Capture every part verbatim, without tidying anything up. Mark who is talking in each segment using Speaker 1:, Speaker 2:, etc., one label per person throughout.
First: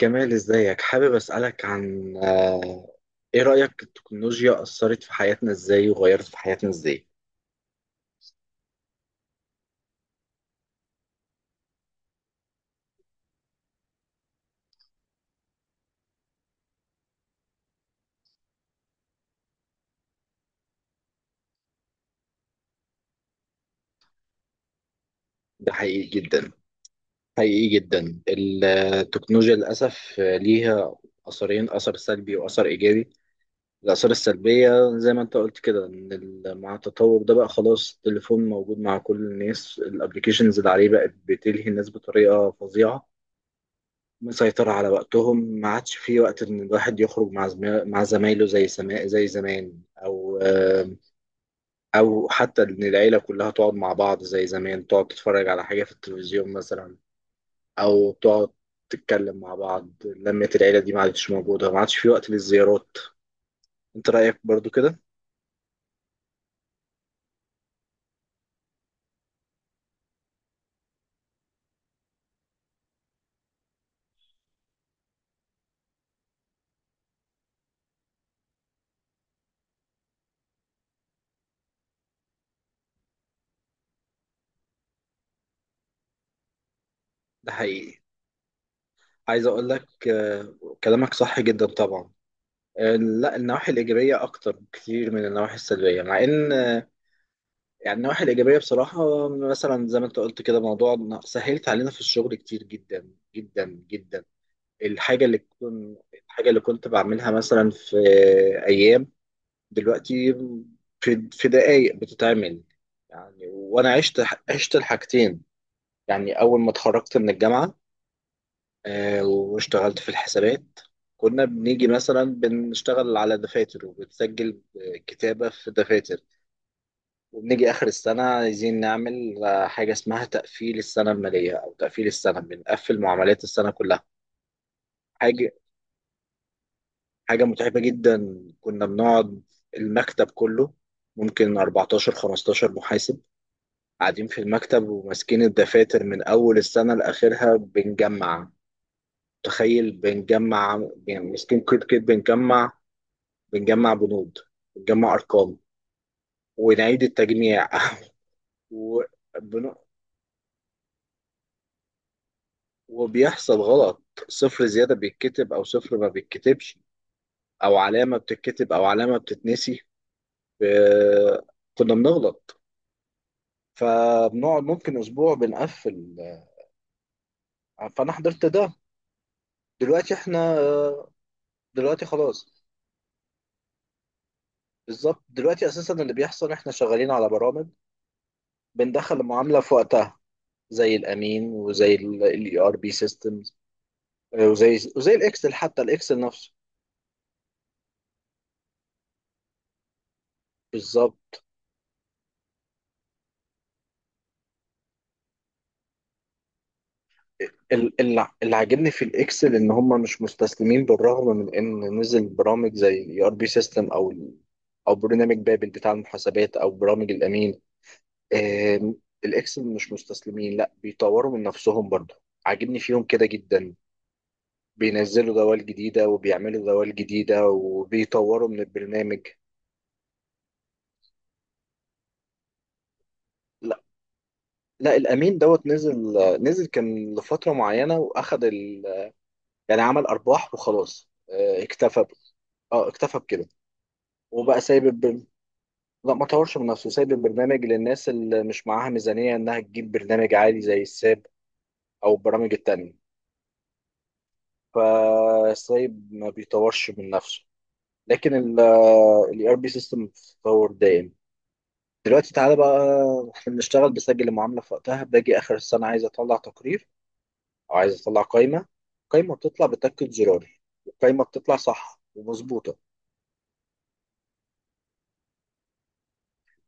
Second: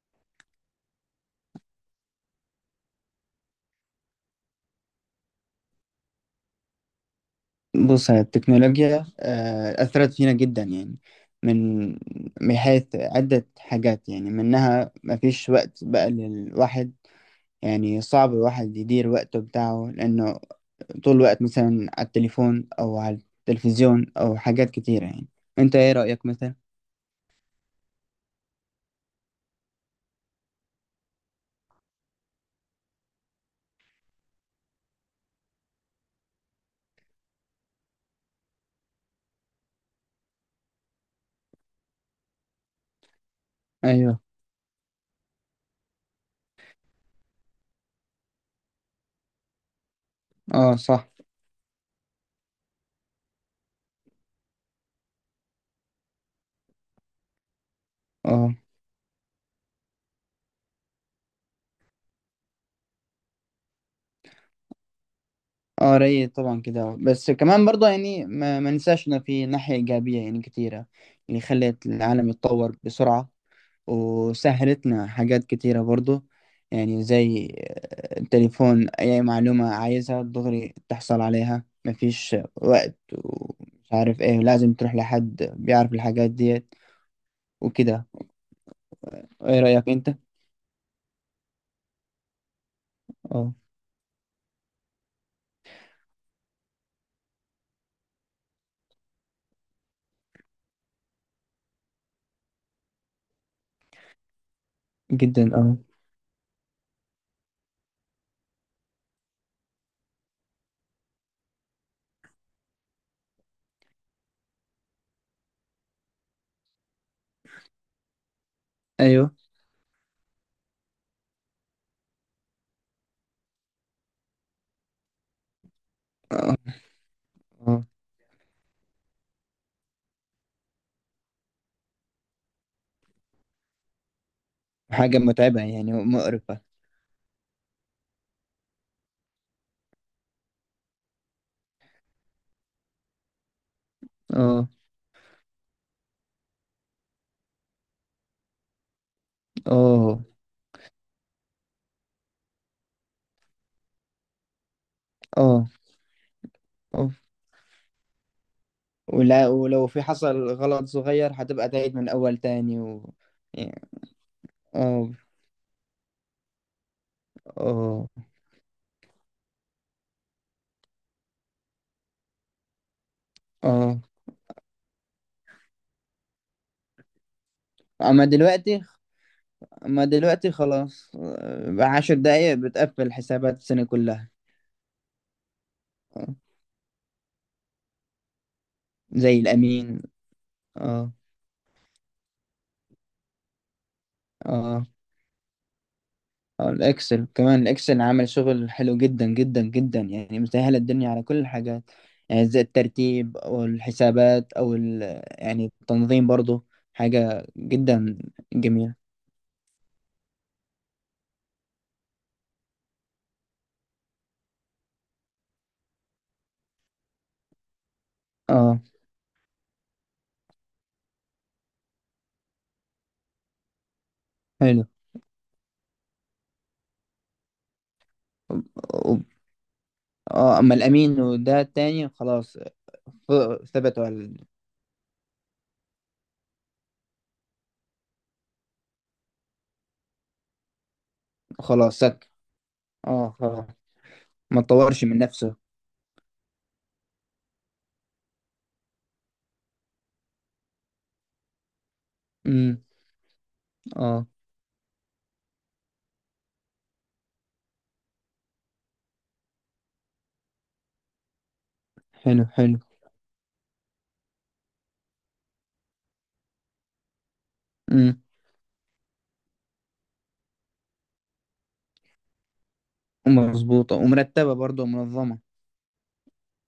Speaker 1: كمال، ازيك؟ حابب اسألك عن آه، ايه رأيك التكنولوجيا أثرت في حياتنا ازاي وغيرت في حياتنا ازاي؟
Speaker 2: بص هي التكنولوجيا آه، أثرت فينا جدا يعني من من حيث عدة حاجات يعني منها مفيش وقت بقى للواحد يعني صعب الواحد يدير وقته بتاعه لأنه طول الوقت مثلا على التليفون أو على التلفزيون أو حاجات كتيرة يعني.
Speaker 1: ده
Speaker 2: أنت إيه
Speaker 1: حقيقي
Speaker 2: رأيك
Speaker 1: جدا.
Speaker 2: مثلا؟
Speaker 1: حقيقي جدا، التكنولوجيا للأسف ليها أثرين: أثر سلبي وأثر إيجابي. الآثار السلبية زي ما انت قلت كده ان ال- مع التطور ده بقى خلاص التليفون موجود مع كل الناس، الابليكيشنز اللي عليه بقت بتلهي الناس بطريقة فظيعة،
Speaker 2: أيوه.
Speaker 1: مسيطرة على وقتهم. ما عادش في وقت إن الواحد يخرج مع زما- مع زمايله زي سما... زي زمان، أو
Speaker 2: أه
Speaker 1: آم،
Speaker 2: صح.
Speaker 1: أو حتى إن العيلة كلها تقعد مع بعض زي زمان، تقعد تتفرج على حاجة في التلفزيون مثلا، أو تقعد
Speaker 2: أه.
Speaker 1: تتكلم مع بعض. لمة العيلة دي ما عادش موجودة، ما عادش في وقت للزيارات. أنت رأيك برضو كده؟
Speaker 2: أه رأيي طبعا كده، بس كمان برضه يعني ما ما ننساش إنه في ناحية إيجابية يعني كتيرة اللي خلت العالم يتطور بسرعة وسهلتنا حاجات كتيرة برضو، يعني زي آه، التليفون أي معلومة عايزها دغري تحصل عليها، مفيش وقت ومش عارف ايه لازم تروح لحد بيعرف الحاجات ديت
Speaker 1: ده حقيقي.
Speaker 2: وكده.
Speaker 1: عايز
Speaker 2: ايه
Speaker 1: أقول
Speaker 2: رأيك
Speaker 1: لك
Speaker 2: انت؟
Speaker 1: آه، كلامك صح جدا طبعا. آه، لا،
Speaker 2: اه.
Speaker 1: النواحي الإيجابية أكتر بكتير من النواحي السلبية. مع إن يعني النواحي الإيجابية بصراحة، مثلا زي ما أنت قلت كده، موضوع إن سهلت علينا في الشغل كتير جدا جدا جدا. الحاجة اللي
Speaker 2: جدا اه.
Speaker 1: كنت الحاجة اللي كنت بعملها مثلا في أيام، دلوقتي في في دقايق بتتعمل. يعني وأنا عشت عشت الحاجتين. يعني أول ما اتخرجت من الجامعة آه،
Speaker 2: ايوه.
Speaker 1: واشتغلت في الحسابات، كنا بنيجي مثلا بنشتغل على دفاتر وبنسجل كتابة في دفاتر،
Speaker 2: اه.
Speaker 1: وبنيجي
Speaker 2: اه.
Speaker 1: آخر السنة عايزين نعمل آه، حاجة اسمها تقفيل السنة المالية أو تقفيل السنة، بنقفل معاملات السنة كلها.
Speaker 2: حاجة
Speaker 1: حاجة
Speaker 2: متعبة يعني ومقرفة.
Speaker 1: حاجة متعبة جدا. كنا بنقعد المكتب كله، ممكن أربعتاشر خمستاشر محاسب قاعدين في
Speaker 2: اه.
Speaker 1: المكتب وماسكين الدفاتر من أول السنة لآخرها بنجمع. تخيل،
Speaker 2: اه.
Speaker 1: بنجمع يعني ماسكين كود كده بنجمع، بنجمع بنود، بنجمع أرقام،
Speaker 2: اه.
Speaker 1: ونعيد
Speaker 2: اه.
Speaker 1: التجميع و...
Speaker 2: ولا ولو في حصل غلط صغير هتبقى تعيد من أول تاني و...
Speaker 1: وبيحصل
Speaker 2: يعني،
Speaker 1: غلط: صفر زيادة
Speaker 2: اه.
Speaker 1: بيتكتب أو صفر ما بيتكتبش، أو
Speaker 2: اه.
Speaker 1: علامة بتتكتب أو علامة بتتنسي. ب- كنا بنغلط،
Speaker 2: اه.
Speaker 1: فبنقعد ممكن أسبوع بنقفل. آه، فأنا
Speaker 2: اما
Speaker 1: حضرت ده.
Speaker 2: دلوقتي. اما
Speaker 1: دلوقتي إحنا
Speaker 2: دلوقتي
Speaker 1: آه،
Speaker 2: خلاص، آه،
Speaker 1: دلوقتي
Speaker 2: عشر
Speaker 1: خلاص.
Speaker 2: دقايق بتقفل حسابات السنة كلها.
Speaker 1: بالظبط، دلوقتي أساسا اللي
Speaker 2: آه،
Speaker 1: بيحصل إحنا شغالين على برامج، بندخل
Speaker 2: زي
Speaker 1: المعاملة في
Speaker 2: الامين.
Speaker 1: وقتها، زي
Speaker 2: اه.
Speaker 1: الأمين وزي ال إي آر بي systems، آه،
Speaker 2: اه.
Speaker 1: وزي وزي الإكسل، حتى الإكسل نفسه
Speaker 2: آه، الاكسل كمان، الاكسل عمل شغل حلو جدا جدا جدا، يعني مسهل الدنيا على كل
Speaker 1: بالظبط.
Speaker 2: الحاجات. يعني زي الترتيب او الحسابات او ال... يعني التنظيم برضو، حاجة
Speaker 1: ال-
Speaker 2: جدا
Speaker 1: ال- اللي عاجبني في
Speaker 2: جميلة.
Speaker 1: الاكسل ان هم مش مستسلمين، بالرغم من ان نزل برامج زي الاي ار بي سيستم او ال- او برنامج بابل بتاع المحاسبات او برامج الامين.
Speaker 2: اه.
Speaker 1: آم، الاكسل مش مستسلمين، لا بيطوروا من نفسهم برضه. عاجبني فيهم كده جدا،
Speaker 2: حلو.
Speaker 1: بينزلوا دوال جديده وبيعملوا دوال جديده وبيطوروا من البرنامج.
Speaker 2: و- اه اما الامين وده التاني خلاص. ف-
Speaker 1: لا
Speaker 2: ثبتوا على ال-
Speaker 1: لا، الامين دوت نزل نزل، كان لفتره معينه واخد ال... يعني عمل ارباح وخلاص. آه،
Speaker 2: خلاص
Speaker 1: اكتفى ب-
Speaker 2: سك.
Speaker 1: اه، اكتفى
Speaker 2: اه
Speaker 1: بكده.
Speaker 2: خلاص.
Speaker 1: وبقى
Speaker 2: ما
Speaker 1: سايب
Speaker 2: تطورش من
Speaker 1: البر...
Speaker 2: نفسها.
Speaker 1: لا، ما طورش من نفسه. سايب البرنامج للناس اللي مش معاها ميزانية انها تجيب برنامج عالي زي الساب او البرامج
Speaker 2: امم.
Speaker 1: التانية.
Speaker 2: اه.
Speaker 1: فسايب، ما بيطورش من نفسه. لكن ال ار بي سيستم بتتطور دايم. دلوقتي
Speaker 2: حلو
Speaker 1: تعالى بقى،
Speaker 2: حلو.
Speaker 1: احنا بنشتغل بسجل المعاملة في وقتها، باجي اخر السنة عايز اطلع تقرير او عايز اطلع
Speaker 2: امم.
Speaker 1: قائمة. القائمة بتطلع، بتاكد زرار، القائمة بتطلع صح ومظبوطة.
Speaker 2: ومظبوطة ومرتبة برضه ومنظمة.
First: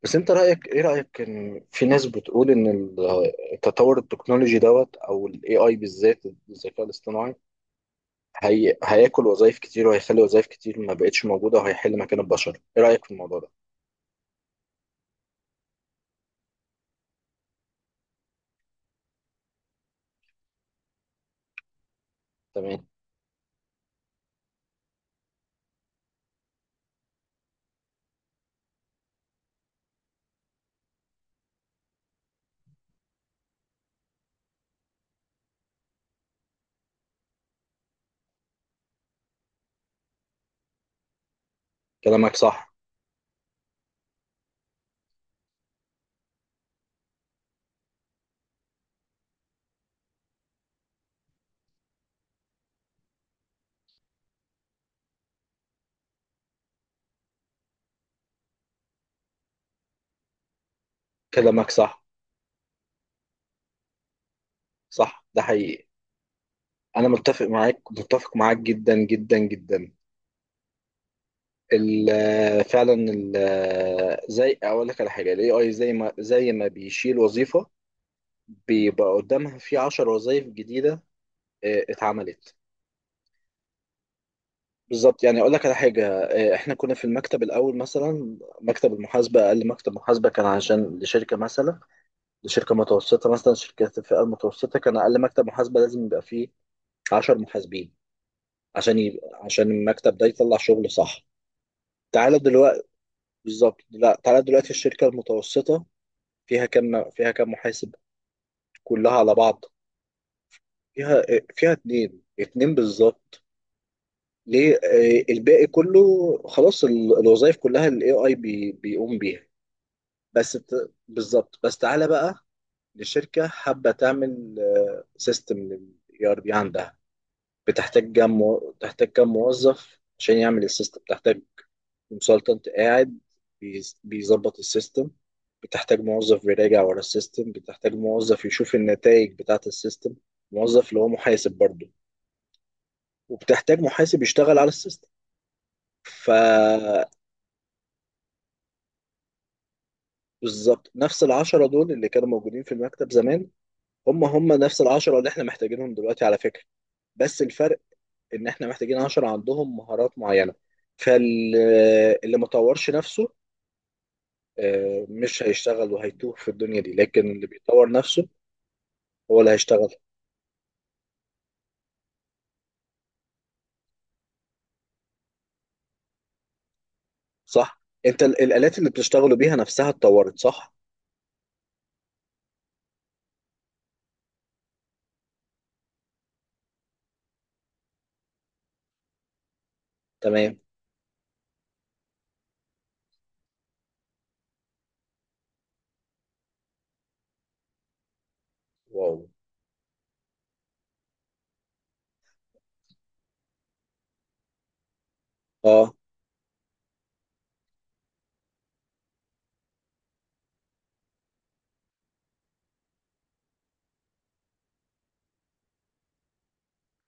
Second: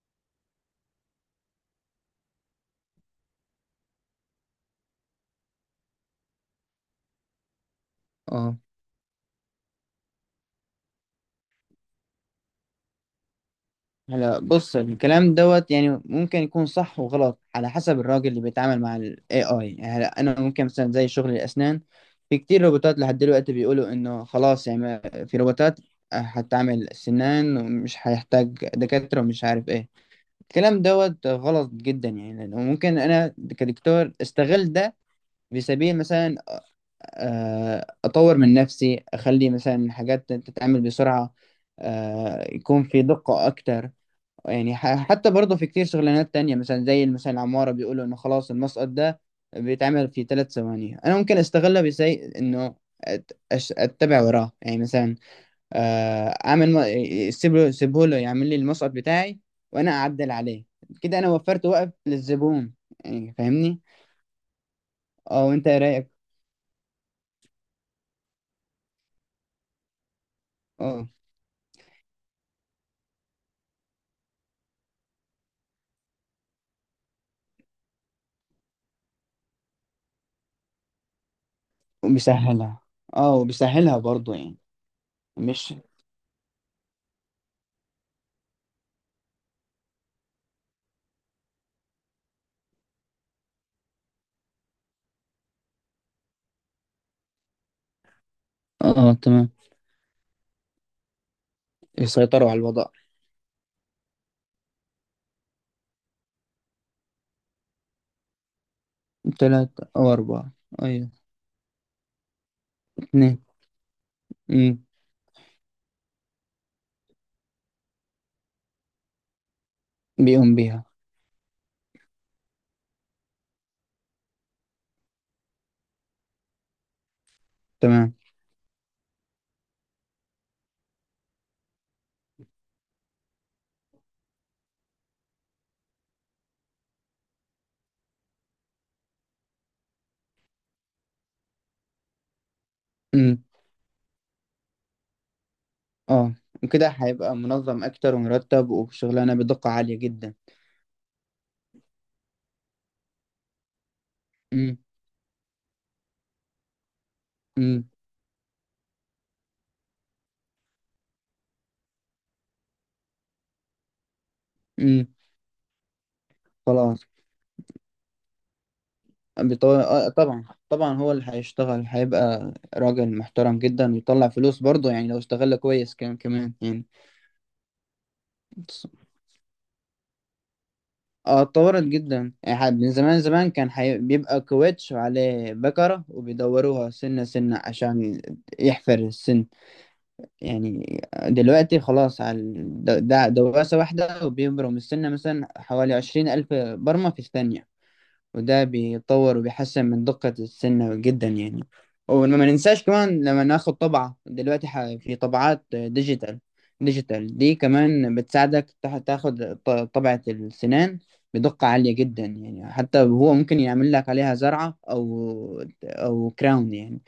Speaker 1: بس انت رأيك، ايه رأيك ان في ناس بتقول ان ال- التطور التكنولوجي دوت، او الاي اي بالذات، الذكاء الاصطناعي،
Speaker 2: اه.
Speaker 1: هي هياكل وظائف كتير وهيخلي وظائف كتير ما بقتش موجودة وهيحل مكان البشر؟ ايه رأيك في الموضوع ده؟
Speaker 2: هلا بص، الكلام دوت يعني ممكن يكون صح وغلط على حسب الراجل اللي بيتعامل مع ال اي آي. يعني هلا انا ممكن مثلا زي شغل الاسنان، في كتير
Speaker 1: تمام.
Speaker 2: روبوتات لحد دلوقتي بيقولوا انه خلاص يعني ما- في روبوتات هتعمل سنان ومش هيحتاج دكاترة ومش عارف ايه. الكلام دوت غلط جدا، يعني لأنه ممكن انا كدكتور استغل ده في سبيل مثلا آه، اطور من نفسي، اخلي مثلا حاجات تتعمل بسرعه،
Speaker 1: كلامك
Speaker 2: آه،
Speaker 1: صح،
Speaker 2: يكون في دقه اكتر. يعني ح- حتى برضه في كتير شغلانات تانية، مثلا زي مثلا العماره، بيقولوا انه خلاص المسقط ده بيتعمل في ثلاث ثواني. انا ممكن استغلها بزي انه أت- أش- اتبع وراه، يعني مثلا آه، اعمل م- سيبه سيبه له يعمل لي المسقط بتاعي وانا اعدل عليه. كده انا وفرت
Speaker 1: كلامك
Speaker 2: وقت
Speaker 1: صح.
Speaker 2: للزبون، يعني فاهمني.
Speaker 1: صح، ده
Speaker 2: اه وانت إيه
Speaker 1: حقيقي.
Speaker 2: رايك؟
Speaker 1: انا متفق معاك، متفق معاك جدا جدا جدا.
Speaker 2: أه.
Speaker 1: ال- فعلا، ال- زي اقول لك على حاجة: الاي اي زي ما زي ما بيشيل وظيفة بيبقى قدامها في عشر وظائف جديدة اه، اتعملت.
Speaker 2: وبيسهلها. اه وبيسهلها برضو يعني.
Speaker 1: بالظبط. يعني اقول لك
Speaker 2: مش
Speaker 1: على حاجه، آه، احنا كنا في المكتب الاول. مثلا مكتب المحاسبه، اقل مكتب محاسبه كان عشان لشركه مثلا لشركه متوسطه، مثلا شركات الفئه المتوسطه، كان اقل مكتب محاسبه لازم يبقى فيه عشر محاسبين، عشان
Speaker 2: اه.
Speaker 1: يبقى،
Speaker 2: تمام.
Speaker 1: عشان المكتب ده يطلع شغل صح. تعالى
Speaker 2: يسيطروا على
Speaker 1: دلوقتي
Speaker 2: الوضع.
Speaker 1: بالظبط. لا، تعالى دلوقتي الشركه المتوسطه فيها كام فيها كام محاسب كلها على بعض؟
Speaker 2: تلاتة أو أربعة. أيوة.
Speaker 1: فيها فيها اتنين، اتنين
Speaker 2: اتنين.
Speaker 1: بالظبط. ليه؟
Speaker 2: أمم.
Speaker 1: آه، الباقي كله خلاص، ال- الوظائف كلها الاي اي بيقوم بيها.
Speaker 2: بيقوم
Speaker 1: بس
Speaker 2: بيها.
Speaker 1: بت... بالظبط. بس تعالى بقى، لشركة حابة تعمل سيستم للاي ار بي عندها، بتحتاج
Speaker 2: تمام.
Speaker 1: كام مو... بتحتاج كام موظف عشان يعمل السيستم؟ بتحتاج كونسلتنت قاعد بيز- بيظبط السيستم، بتحتاج موظف بيراجع ورا السيستم، بتحتاج موظف يشوف النتائج بتاعة السيستم، موظف اللي هو محاسب برضه،
Speaker 2: أمم.
Speaker 1: وبتحتاج محاسب يشتغل على السيستم.
Speaker 2: اه وكده
Speaker 1: فبالظبط،
Speaker 2: هيبقى منظم أكتر ومرتب وشغلانة بدقة عالية جدا.
Speaker 1: نفس العشرة دول اللي كانوا موجودين في المكتب زمان، هم هم
Speaker 2: أمم.
Speaker 1: نفس العشرة اللي احنا محتاجينهم دلوقتي على فكرة. بس الفرق
Speaker 2: أمم.
Speaker 1: ان احنا محتاجين عناصر عندهم مهارات معينه. فاللي ما طورش نفسه آه،
Speaker 2: أمم.
Speaker 1: مش هيشتغل وهيتوه في الدنيا دي،
Speaker 2: خلاص.
Speaker 1: لكن اللي بيطور نفسه هو اللي
Speaker 2: بيطور...
Speaker 1: هيشتغل.
Speaker 2: آه طبعا طبعا، هو اللي هيشتغل، هيبقى راجل محترم جدا ويطلع فلوس برضه، يعني لو اشتغل كويس كمان كمان.
Speaker 1: صح. انت ال- الالات اللي
Speaker 2: يعني
Speaker 1: بتشتغلوا بيها نفسها اتطورت صح؟
Speaker 2: اه، اتطورت جدا يعني ح- من زمان زمان كان حي... بيبقى كويتش وعليه بكرة وبيدوروها سنة سنة عشان يحفر السن
Speaker 1: تمام.
Speaker 2: يعني. دلوقتي خلاص، على ال- د- د- دواسة واحدة وبيبرم السنة مثلا حوالي عشرين ألف برمة في الثانية، وده
Speaker 1: واو.
Speaker 2: بيطور وبيحسن من دقة السنة جدا يعني. وما ما ننساش كمان، لما ناخد طبعة دلوقتي ح- في طبعات
Speaker 1: اه.
Speaker 2: ديجيتال. ديجيتال دي كمان بتساعدك تح- تاخد ط- طبعة السنان بدقة عالية جدا، يعني حتى هو ممكن يعمل لك عليها زرعة أو أو كراون يعني.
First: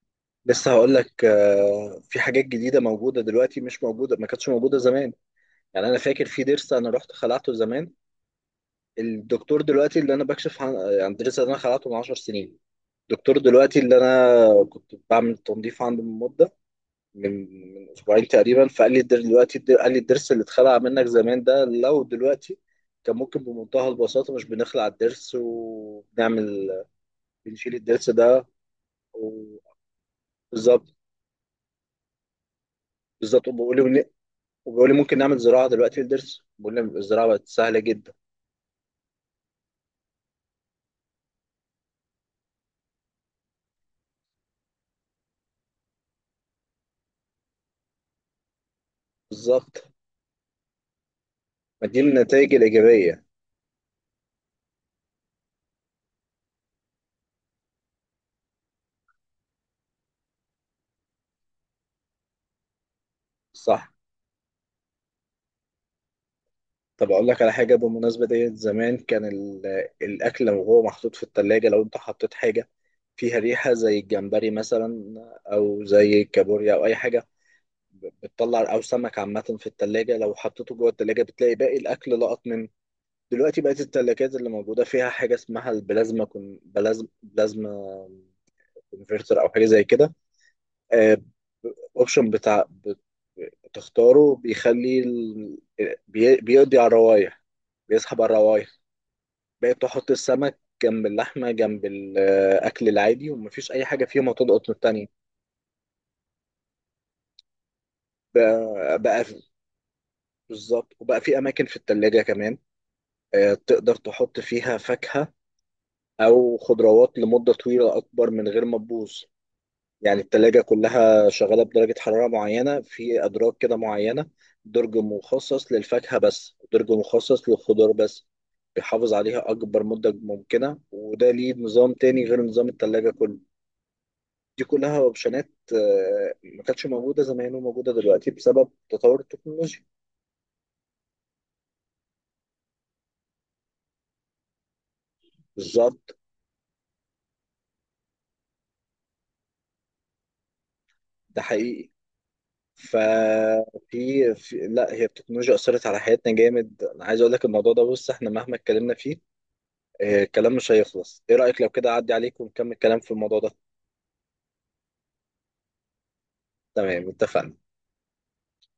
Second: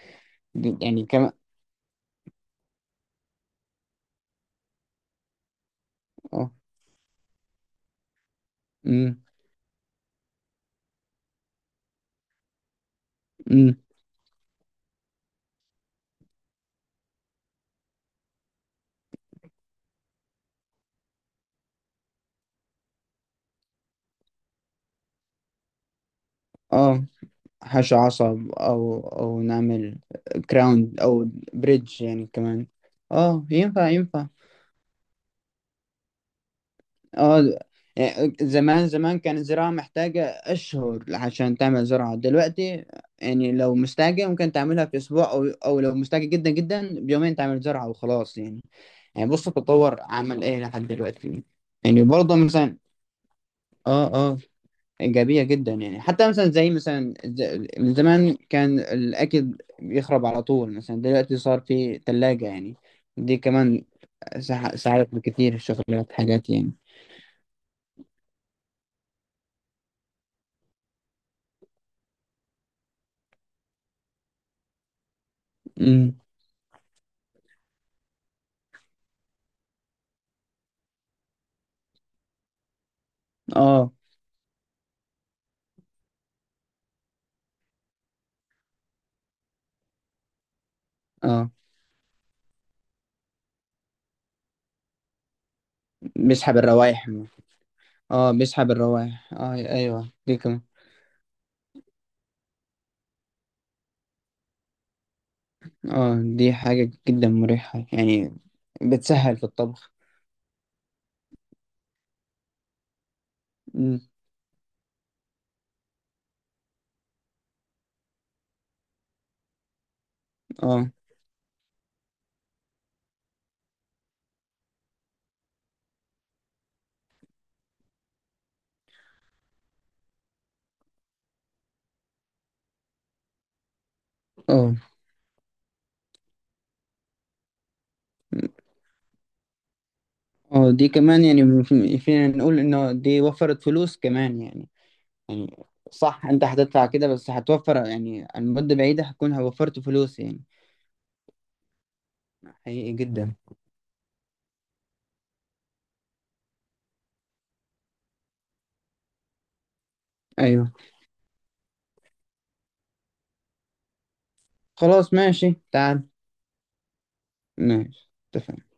Speaker 1: لسه
Speaker 2: دي-
Speaker 1: هقول
Speaker 2: يعني
Speaker 1: لك
Speaker 2: كمان
Speaker 1: آه، في حاجات جديده موجوده دلوقتي، مش موجوده، ما كانتش موجوده زمان. يعني انا فاكر في
Speaker 2: اه.
Speaker 1: ضرس انا رحت خلعته زمان.
Speaker 2: أمم،
Speaker 1: الدكتور دلوقتي اللي انا بكشف عن عن ضرس انا خلعته من عشر سنين، دكتور
Speaker 2: أمم،
Speaker 1: دلوقتي اللي انا كنت بعمل تنظيف عنده من مده، من من اسبوعين تقريبا، فقال لي الدر- دلوقتي الدر- قال لي الضرس اللي اتخلع منك زمان ده لو دلوقتي كان ممكن بمنتهى البساطه، مش بنخلع الضرس وبنعمل،
Speaker 2: اه.
Speaker 1: بنشيل
Speaker 2: حشو
Speaker 1: الضرس ده.
Speaker 2: عصب أو أو
Speaker 1: و-
Speaker 2: نعمل كراون
Speaker 1: بالظبط.
Speaker 2: أو بريدج يعني كمان. اه
Speaker 1: بالظبط. وبيقول لي
Speaker 2: ينفع
Speaker 1: ون-
Speaker 2: ينفع.
Speaker 1: وبيقول لي ممكن نعمل زراعه دلوقتي للضرس، بقول لي الزراعه بقت
Speaker 2: اه
Speaker 1: سهله جدا.
Speaker 2: يعني زمان زمان كان الزراعة محتاجة أشهر عشان تعمل زراعة. دلوقتي يعني لو مستعجل ممكن تعملها في أسبوع أو أو لو مستعجل جدا جدا بيومين تعمل زراعة وخلاص يعني. يعني بص
Speaker 1: بالظبط.
Speaker 2: التطور عمل إيه لحد دلوقتي.
Speaker 1: ما دي
Speaker 2: يعني برضه
Speaker 1: النتائج
Speaker 2: مثلا
Speaker 1: الايجابيه.
Speaker 2: اه اه إيجابية جدا، يعني حتى مثلا زي مثلا ز- من زمان كان الأكل بيخرب على طول، مثلا دلوقتي صار في تلاجة يعني. دي كمان
Speaker 1: صح.
Speaker 2: ساعدت بكتير الشغلات حاجات يعني.
Speaker 1: طب اقول لك على حاجه بالمناسبه ديت: زمان كان ال- الاكل لو هو محطوط في التلاجة، لو انت حطيت حاجه فيها ريحه زي الجمبري مثلا، او
Speaker 2: امم.
Speaker 1: زي الكابوريا او اي حاجه، ب- بتطلع، او سمك عامه في التلاجة، لو حطيته جوه التلاجة بتلاقي باقي الاكل لقط منه. دلوقتي بقت
Speaker 2: اه.
Speaker 1: التلاجات اللي موجوده فيها حاجه اسمها البلازما كون، بلازما بلازما كونفرتر او حاجه زي كده،
Speaker 2: اه
Speaker 1: اوبشن بتاع بت- بتختاره، بيخلي ال... بي...
Speaker 2: مسحب
Speaker 1: بيقضي على
Speaker 2: الروائح.
Speaker 1: الروايح، بيسحب
Speaker 2: اه
Speaker 1: على الروايح.
Speaker 2: مسحب الروائح اه
Speaker 1: بقيت احط
Speaker 2: ايوه دي
Speaker 1: السمك
Speaker 2: كمان.
Speaker 1: جنب اللحمه جنب الاكل العادي ومفيش اي حاجه فيهم هتضغط من التانيه.
Speaker 2: اه دي حاجة جدا مريحة يعني،
Speaker 1: بقى, بقى
Speaker 2: بتسهل في الطبخ.
Speaker 1: بالظبط. وبقى في اماكن في التلاجة كمان آه، تقدر
Speaker 2: مم.
Speaker 1: تحط فيها فاكهه او خضروات لمده طويله اكبر من غير ما تبوظ. يعني التلاجة
Speaker 2: اه.
Speaker 1: كلها شغاله بدرجه حراره معينه، في ادراج كده معينه: درج مخصص للفاكهه بس، درج مخصص للخضار بس، بيحافظ عليها اكبر مده ممكنه، وده ليه نظام تاني غير نظام التلاجة كله. دي
Speaker 2: اه.
Speaker 1: كلها اوبشنات آه، ما كانتش موجوده زمان وموجوده دلوقتي بسبب تطور التكنولوجيا.
Speaker 2: اه دي كمان، يعني في- فينا نقول انه دي وفرت فلوس كمان يعني. يعني
Speaker 1: بالظبط.
Speaker 2: صح، انت هتدفع كده بس هتوفر يعني، على المدة بعيدة هتكون وفرت فلوس يعني.
Speaker 1: ده حقيقي.
Speaker 2: حقيقي جدا.
Speaker 1: ففي في لا، هي التكنولوجيا اثرت على حياتنا جامد. انا عايز اقول لك الموضوع ده، بص، احنا مهما اتكلمنا فيه آه، الكلام
Speaker 2: ايوه.
Speaker 1: مش هيخلص. ايه رايك لو كده اعدي عليك ونكمل كلام في الموضوع ده؟
Speaker 2: خلاص ماشي، تعال.
Speaker 1: تمام، اتفقنا.
Speaker 2: ماشي اتفقنا.